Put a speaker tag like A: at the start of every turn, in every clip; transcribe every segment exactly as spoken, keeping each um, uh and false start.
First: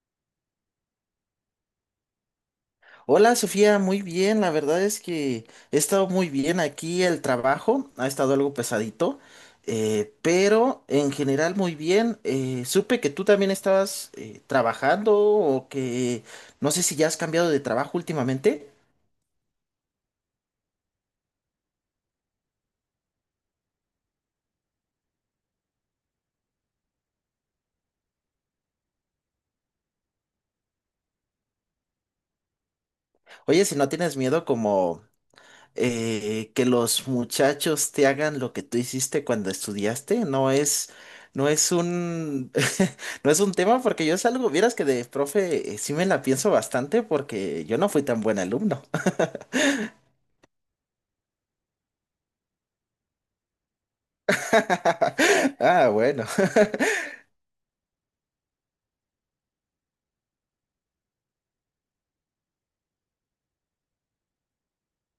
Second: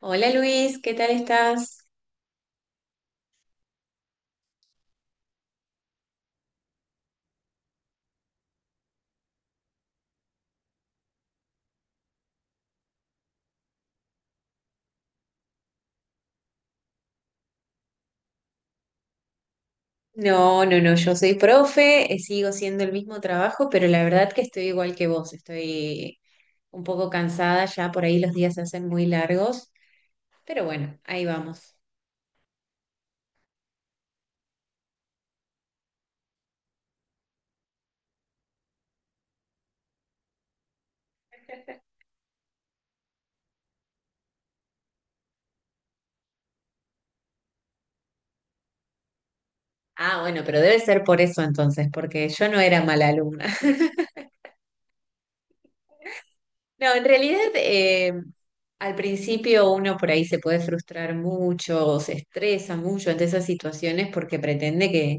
A: Hola Luis, ¿qué tal estás?
B: Hola Sofía, muy bien, la verdad es que he estado muy bien aquí, el trabajo ha estado algo pesadito, eh, pero en general muy bien. Eh, supe que tú también estabas eh, trabajando o que no sé si ya has cambiado de trabajo últimamente.
A: No, no, no, yo soy profe, eh, sigo siendo el mismo trabajo, pero la verdad que estoy igual que vos, estoy un poco cansada, ya por ahí los días se hacen muy largos, pero bueno, ahí vamos.
B: Oye, si no tienes miedo como eh, que los muchachos te hagan lo que tú hiciste cuando estudiaste no es, no es un, no es un tema porque yo salgo, vieras que de profe eh, sí me la pienso bastante porque yo no fui tan buen alumno.
A: Ah, bueno, pero debe ser por eso entonces, porque yo no era mala alumna.
B: Ah, bueno.
A: No, en realidad eh, al principio uno por ahí se puede frustrar mucho, o se estresa mucho ante esas situaciones porque pretende que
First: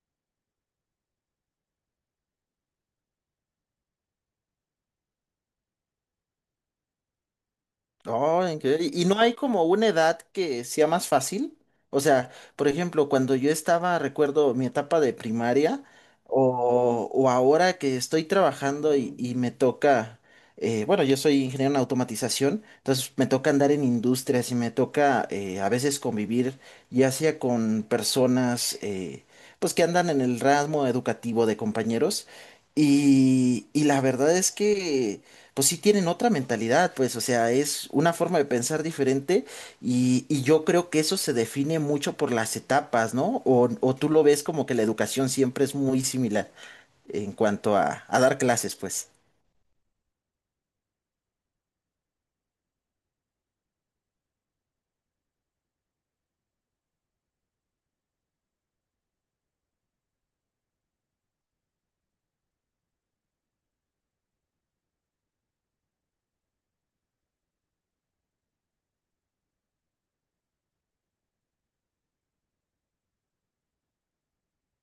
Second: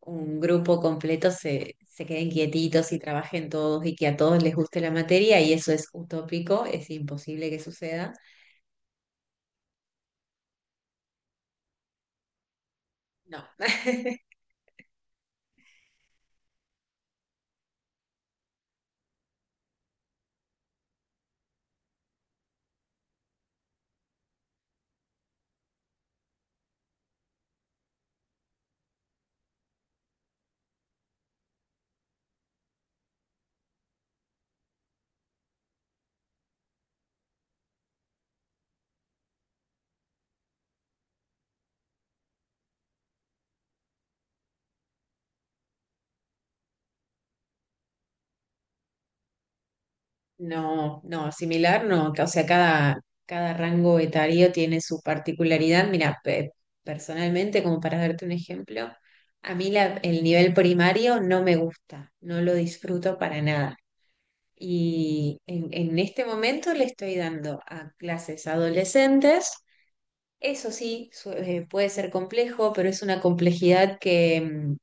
A: un grupo completo se, se queden quietitos y trabajen todos y que a todos les guste la materia y eso es utópico, es imposible que suceda.
B: Oh, increíble. ¿Y y no hay como una edad que sea más fácil? O sea, por ejemplo, cuando
A: No,
B: yo estaba, recuerdo mi etapa de primaria, o, o ahora que estoy trabajando y, y me toca, eh, bueno, yo soy ingeniero en automatización, entonces me toca andar en industrias y me toca eh, a veces convivir, ya sea con personas, eh, pues que andan en el ramo educativo de compañeros, y, y la verdad es que pues sí tienen otra mentalidad, pues, o sea, es una forma de pensar diferente y, y yo creo que eso se define mucho por las etapas, ¿no? O, o tú lo ves como que la educación siempre es muy similar en cuanto a, a dar clases, pues.
A: no, no, similar no, o sea, cada, cada rango etario tiene su particularidad. Mira, pe- personalmente, como para darte un ejemplo, a mí la- el nivel primario no me gusta, no lo disfruto para nada. Y en, en este momento le estoy dando a clases adolescentes. Eso sí, su- eh, puede ser complejo, pero es una complejidad que mm,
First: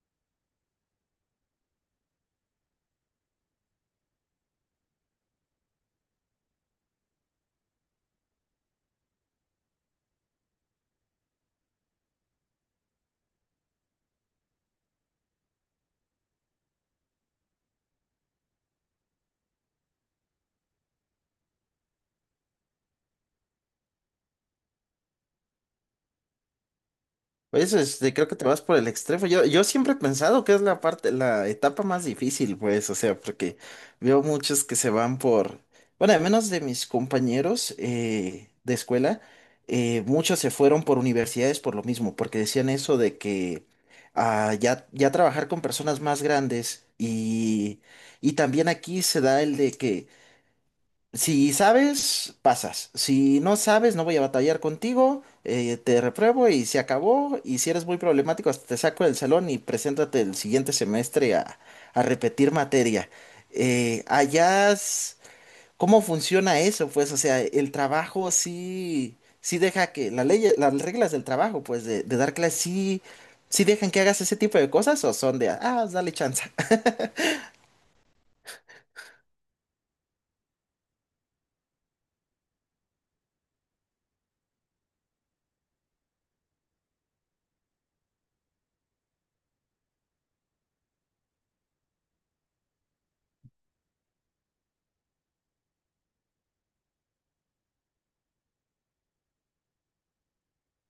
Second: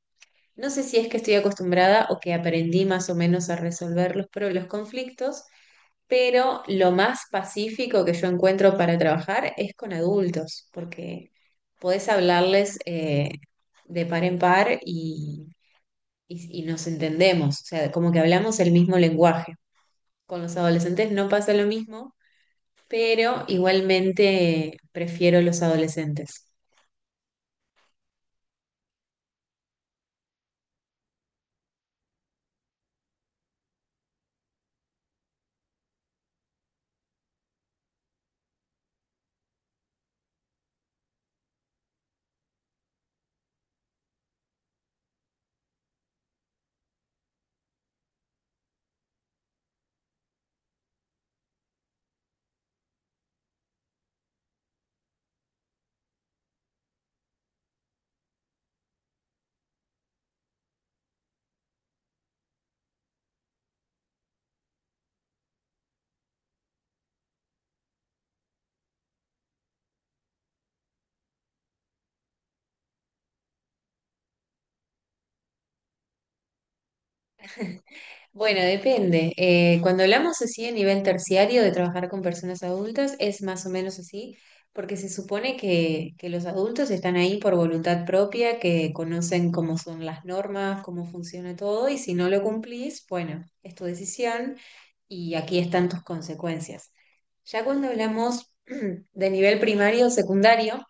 A: no sé si es que estoy acostumbrada o que aprendí más o menos a resolver los, pro- los conflictos, pero lo más pacífico que yo encuentro para trabajar es con adultos, porque podés hablarles eh, de par en par y, y y nos entendemos, o sea, como que hablamos el mismo lenguaje. Con los adolescentes no pasa lo mismo, pero igualmente prefiero los adolescentes.
B: Pues este, creo que te vas por el extremo. Yo, yo siempre he pensado que es la parte, la etapa más difícil, pues, o sea, porque veo muchos que se van por, bueno, al menos de mis compañeros eh, de escuela, eh, muchos se fueron por universidades por lo mismo, porque decían eso de que ah, ya, ya trabajar con personas más grandes y, y también aquí se da el de que si sabes, pasas. Si no sabes, no voy a batallar contigo. Eh, te repruebo y se acabó. Y si eres muy problemático, hasta te saco del salón y preséntate el siguiente semestre a, a repetir materia. Eh, allá, es- ¿Cómo funciona eso? Pues, o sea, el trabajo sí, sí deja que la ley, las reglas del trabajo, pues, de, de dar clases, sí, sí dejan que hagas ese tipo de cosas o son de, ah, dale chance.
A: Bueno, depende. Eh, cuando hablamos así a nivel terciario de trabajar con personas adultas, es más o menos así, porque se supone que, que los adultos están ahí por voluntad propia, que conocen cómo son las normas, cómo funciona todo, y si no lo cumplís, bueno, es tu decisión y aquí están tus consecuencias. Ya cuando hablamos de nivel primario o secundario,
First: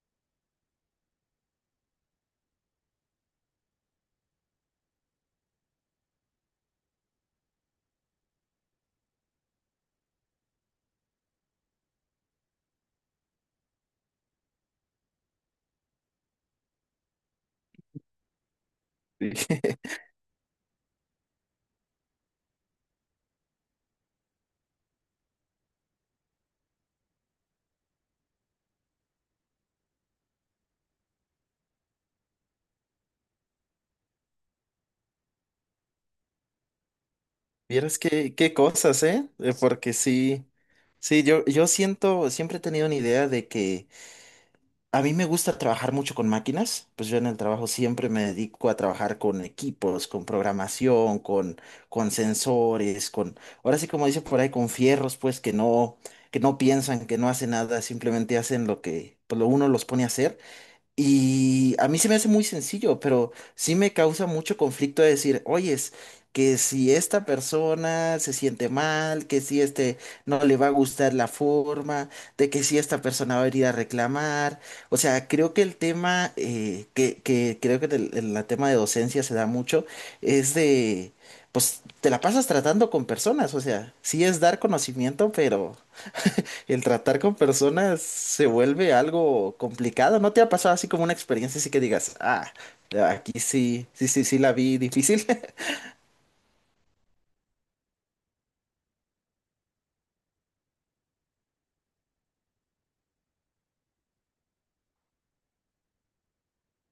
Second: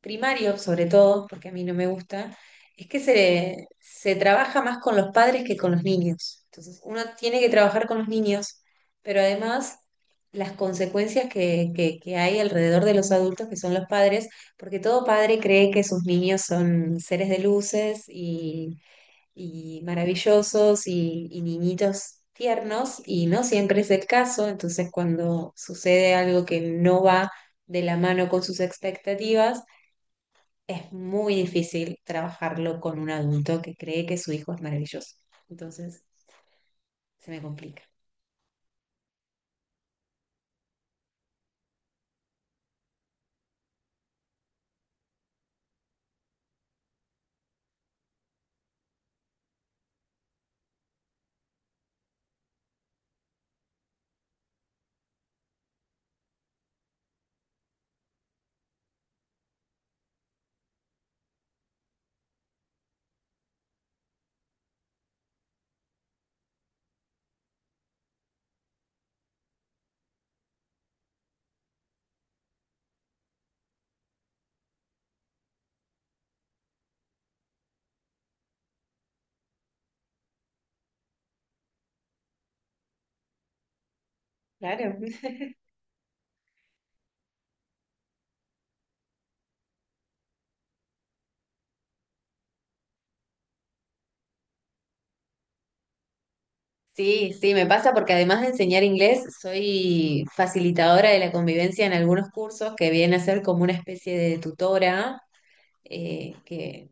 A: primario, sobre todo, porque a mí no me gusta, es que se, se trabaja más con los padres que con los niños. Entonces, uno tiene que trabajar con los niños, pero además las consecuencias que, que, que hay alrededor de los adultos, que son los padres, porque todo padre cree que sus niños son seres de luces y, y maravillosos y, y niñitos tiernos, y no siempre es el caso. Entonces, cuando sucede algo que no va de la mano con sus expectativas, es muy difícil trabajarlo con un adulto que cree que su hijo es maravilloso. Entonces, se me complica.
B: Vieras qué, qué cosas, ¿eh? Eh, Porque sí, sí, yo, yo siento, siempre he tenido una idea de que a mí me gusta trabajar mucho con máquinas, pues yo en el trabajo siempre me dedico a trabajar con equipos, con programación, con, con sensores, con, ahora sí como dice por ahí, con fierros, pues que no, que no piensan, que no hacen nada, simplemente hacen lo que pues, lo uno los pone a hacer. Y a mí se me hace muy sencillo, pero sí me causa mucho conflicto de decir, oyes, que si esta persona se siente mal, que si este no le va a gustar la forma, de que si esta persona va a venir a reclamar. O sea, creo que el tema, eh, que, que creo que el, el- la tema de docencia se da mucho, es de, pues te la pasas tratando con personas, o sea, sí es dar
A: Claro.
B: conocimiento, pero... El tratar con personas se vuelve algo complicado. ¿No te ha pasado así como una experiencia así que digas, ah, aquí sí, sí, sí, sí la vi difícil?
A: Sí, sí, me pasa porque además de enseñar inglés, soy facilitadora de la convivencia en algunos cursos que viene a ser como una especie de tutora, eh, que,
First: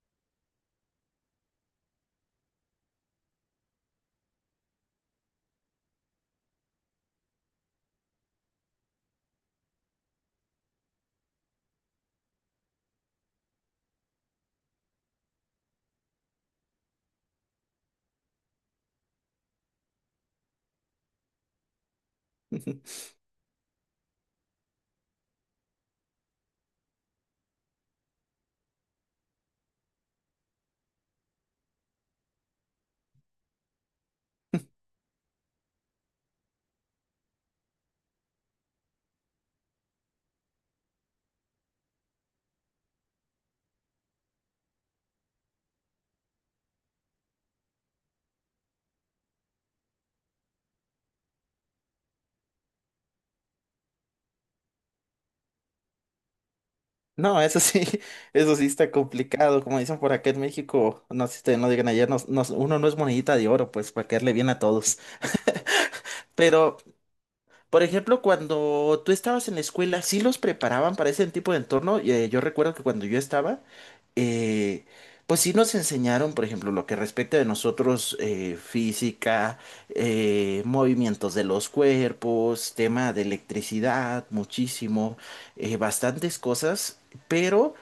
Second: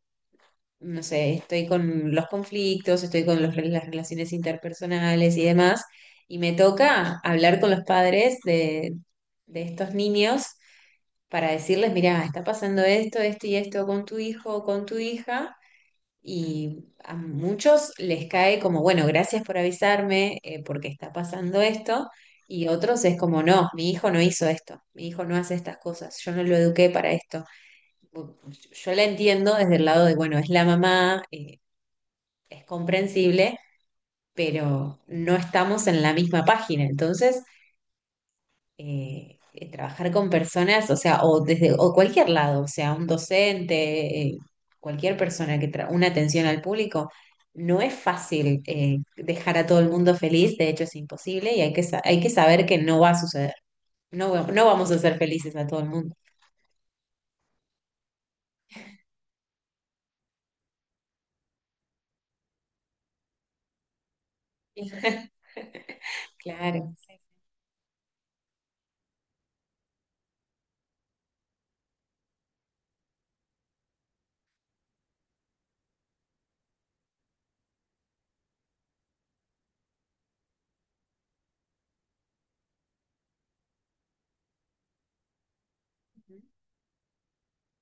A: no sé, estoy con los conflictos, estoy con los- las relaciones interpersonales y demás, y me toca hablar con los padres de, de estos niños para decirles, mirá, está pasando esto, esto y esto con tu hijo o con tu hija. Y a muchos les cae como, bueno, gracias por avisarme eh, porque está pasando esto. Y otros es como, no, mi hijo no hizo esto, mi hijo no hace estas cosas, yo no lo eduqué para esto. Bu- Yo la entiendo desde el lado de, bueno, es la mamá, eh, es comprensible, pero no estamos en la misma página. Entonces, eh, eh, trabajar con personas, o sea, o desde o cualquier lado, o sea, un docente, eh, cualquier persona que tra una atención al público, no es fácil eh, dejar a todo el mundo feliz, de hecho es imposible y hay que, sa- hay que saber que no va a suceder, no, va- no vamos a ser felices a todo el mundo.
B: No, eso sí, eso sí está complicado. Como dicen por acá en México, no sé si te no digan allá, no- no- uno no es monedita de oro, pues para caerle bien a todos. Pero,
A: Claro.
B: por ejemplo, cuando tú estabas en la escuela, ¿sí los preparaban para ese tipo de entorno? Eh, yo recuerdo que cuando yo estaba. eh, pues sí nos enseñaron, por ejemplo, lo que respecta de nosotros, eh, física, eh, movimientos de los cuerpos, tema de electricidad, muchísimo, eh, bastantes cosas, pero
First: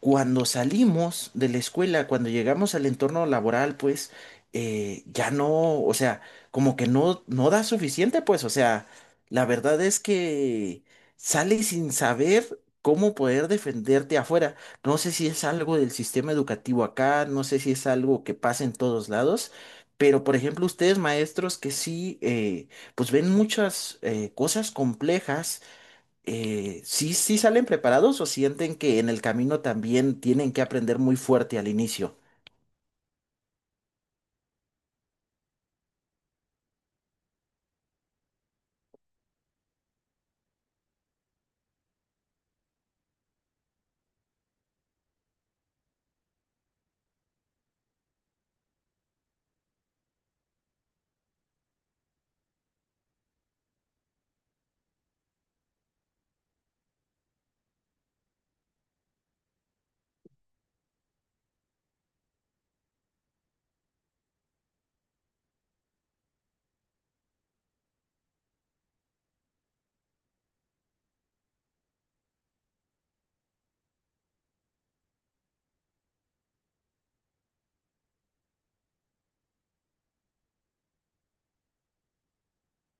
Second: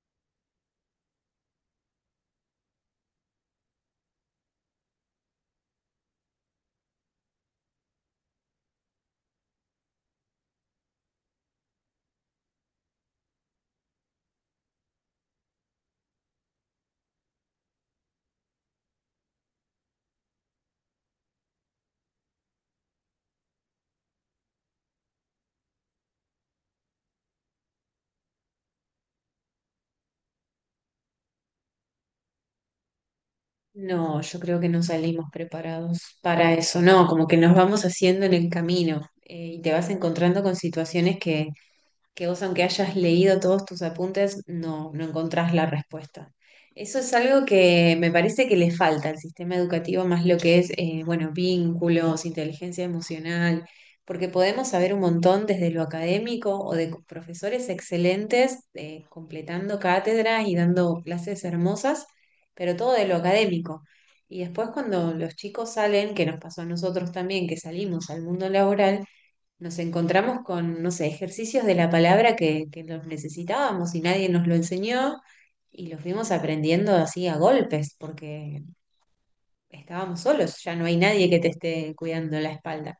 B: cuando salimos de la escuela, cuando llegamos al entorno laboral, pues eh, ya no, o sea, como que no, no da suficiente, pues, o sea, la verdad es que sales sin saber cómo poder defenderte afuera. No sé si es algo del sistema educativo acá, no sé si es algo que pasa en todos lados, pero por ejemplo, ustedes maestros que sí, eh, pues ven muchas eh, cosas complejas eh, ¿sí, sí salen preparados o sienten que en el camino también tienen que aprender muy fuerte al inicio?
A: No, yo creo que no salimos preparados para eso, no, como que nos vamos haciendo en el camino eh, y te vas encontrando con situaciones que que vos aunque hayas leído todos tus apuntes, no, no encontrás la respuesta. Eso es algo que me parece que le falta al sistema educativo, más lo que es, eh, bueno, vínculos, inteligencia emocional, porque podemos saber un montón desde lo académico o de profesores excelentes, eh, completando cátedras y dando clases hermosas, pero todo de lo académico. Y después cuando los chicos salen, que nos pasó a nosotros también, que salimos al mundo laboral, nos encontramos con, no sé, ejercicios de la palabra que, que los necesitábamos y nadie nos lo enseñó y los fuimos aprendiendo así a golpes porque estábamos solos, ya no hay nadie que te esté cuidando la espalda.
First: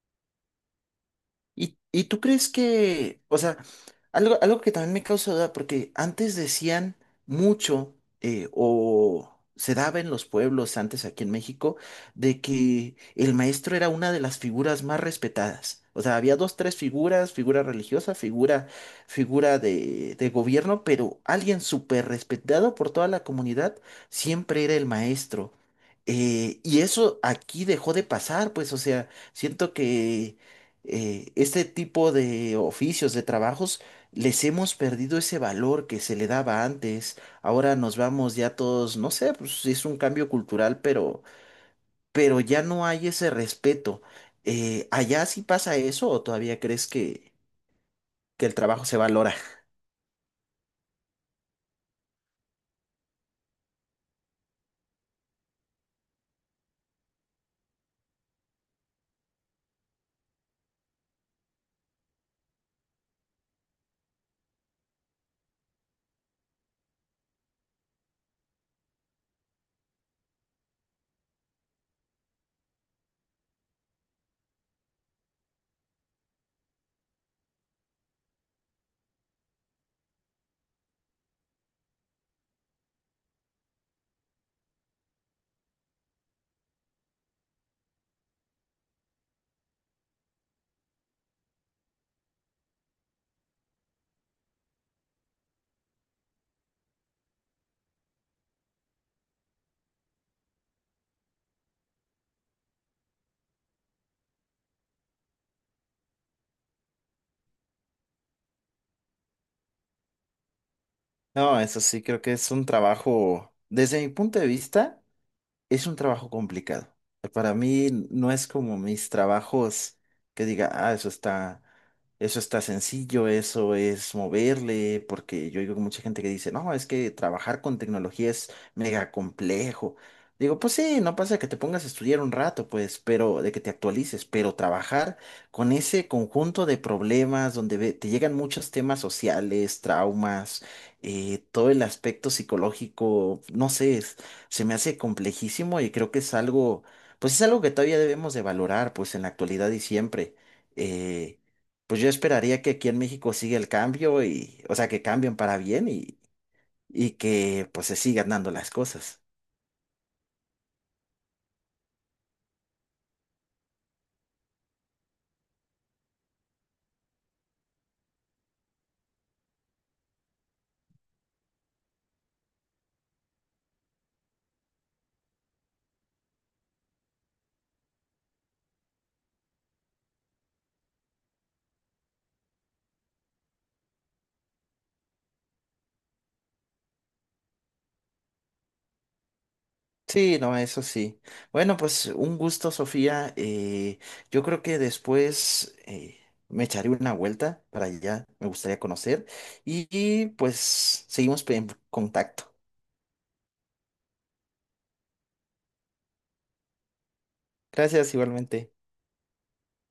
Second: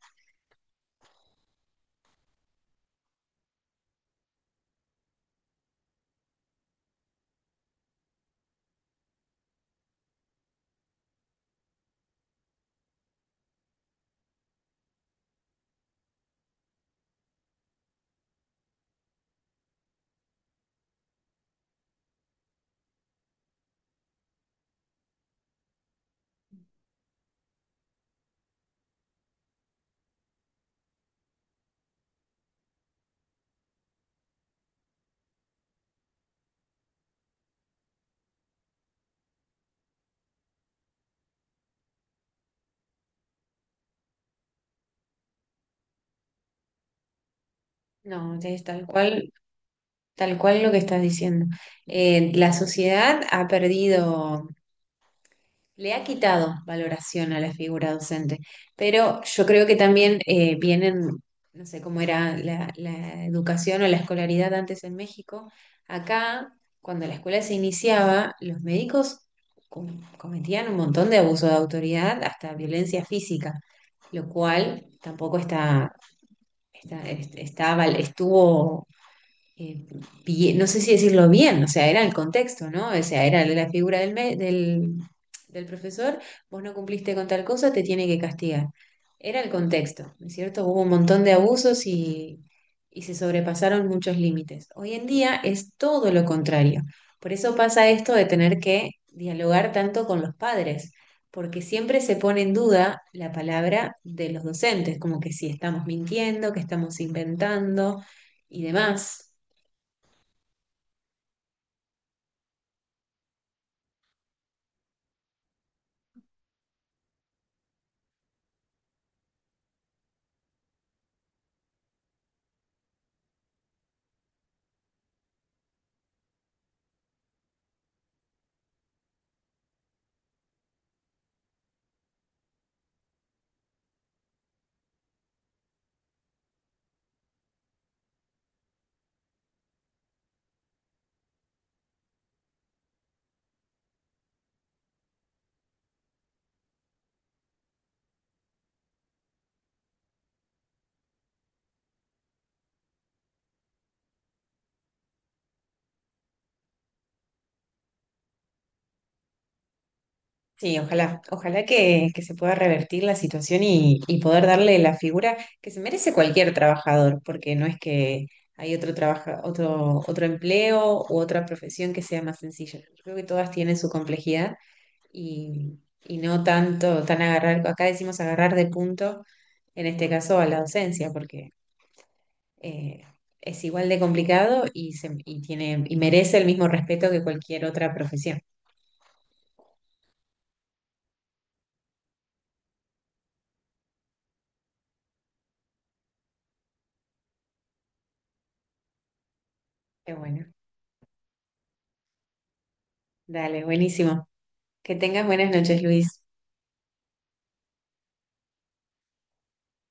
B: ¿Y, y tú crees que, o sea, algo, algo que también me causa duda, porque antes decían mucho, eh, o se daba en los pueblos antes aquí en México, de que el maestro era una de las figuras más respetadas. O sea, había dos, tres figuras, figura religiosa, figura, figura de, de gobierno, pero alguien súper respetado por toda la comunidad siempre era el maestro. Eh, y eso aquí dejó de pasar, pues, o sea, siento que eh, este tipo de oficios, de trabajos, les hemos perdido ese valor que se le daba antes. Ahora nos vamos ya todos, no sé, pues es un cambio cultural, pero, pero ya no hay ese respeto. Eh, ¿allá sí pasa eso o todavía crees que,
A: No,
B: que el
A: es tal
B: trabajo se
A: cual,
B: valora?
A: tal cual lo que estás diciendo. Eh, la sociedad ha perdido. Le ha quitado valoración a la figura docente, pero yo creo que también eh, vienen, no sé cómo era la, la educación o la escolaridad antes en México. Acá, cuando la escuela se iniciaba, los médicos com- cometían un montón de abuso de autoridad, hasta violencia física, lo cual tampoco está, está, est- está val- estuvo eh, bien- no sé si decirlo bien, o sea, era el contexto, ¿no? O sea, era la figura del, me- del, del profesor, vos no cumpliste con tal cosa, te tiene que castigar. Era el contexto, ¿no es cierto? Hubo un montón de abusos y, y se sobrepasaron muchos límites. Hoy en día es todo lo contrario. Por eso pasa esto de tener que dialogar tanto con los padres, porque siempre se pone en duda la palabra de los docentes, como que si estamos mintiendo, que estamos inventando y demás.
B: No, eso sí, creo que es un trabajo, desde mi punto de vista. Es un trabajo complicado. Para mí no es como mis trabajos que diga, ah, eso está, eso está sencillo, eso es moverle, porque yo digo mucha gente que dice, no, es que trabajar con tecnología es mega complejo. Digo, pues sí, no pasa que te pongas a estudiar un rato, pues, pero de que te actualices, pero trabajar con ese conjunto de problemas donde ve- te llegan muchos temas sociales, traumas, eh, todo el aspecto psicológico, no sé, se me hace complejísimo y creo que es algo, pues es algo que todavía debemos de valorar, pues en la actualidad y siempre. Eh, pues yo esperaría que aquí en México siga el cambio y, o sea, que cambien para bien y, y que pues se sigan dando las cosas.
A: Sí, ojalá, ojalá que, que se pueda revertir la situación y, y poder darle la figura que se merece cualquier trabajador, porque no es que hay otro trabaja, otro, otro empleo u otra profesión que sea más sencilla. Yo creo que todas tienen su complejidad y, y no tanto, tan agarrar, acá decimos agarrar de punto, en este caso a la docencia, porque eh, es igual de complicado y, se- y tiene, y merece el mismo respeto que cualquier otra profesión.
B: Sí, no, eso sí. Bueno, pues un gusto, Sofía. Eh, yo creo que después eh, me echaré una vuelta para allá, me gustaría conocer y,
A: Qué
B: y,
A: bueno.
B: pues seguimos en contacto.
A: Dale, buenísimo. Que tengas buenas noches, Luis.
B: Gracias igualmente.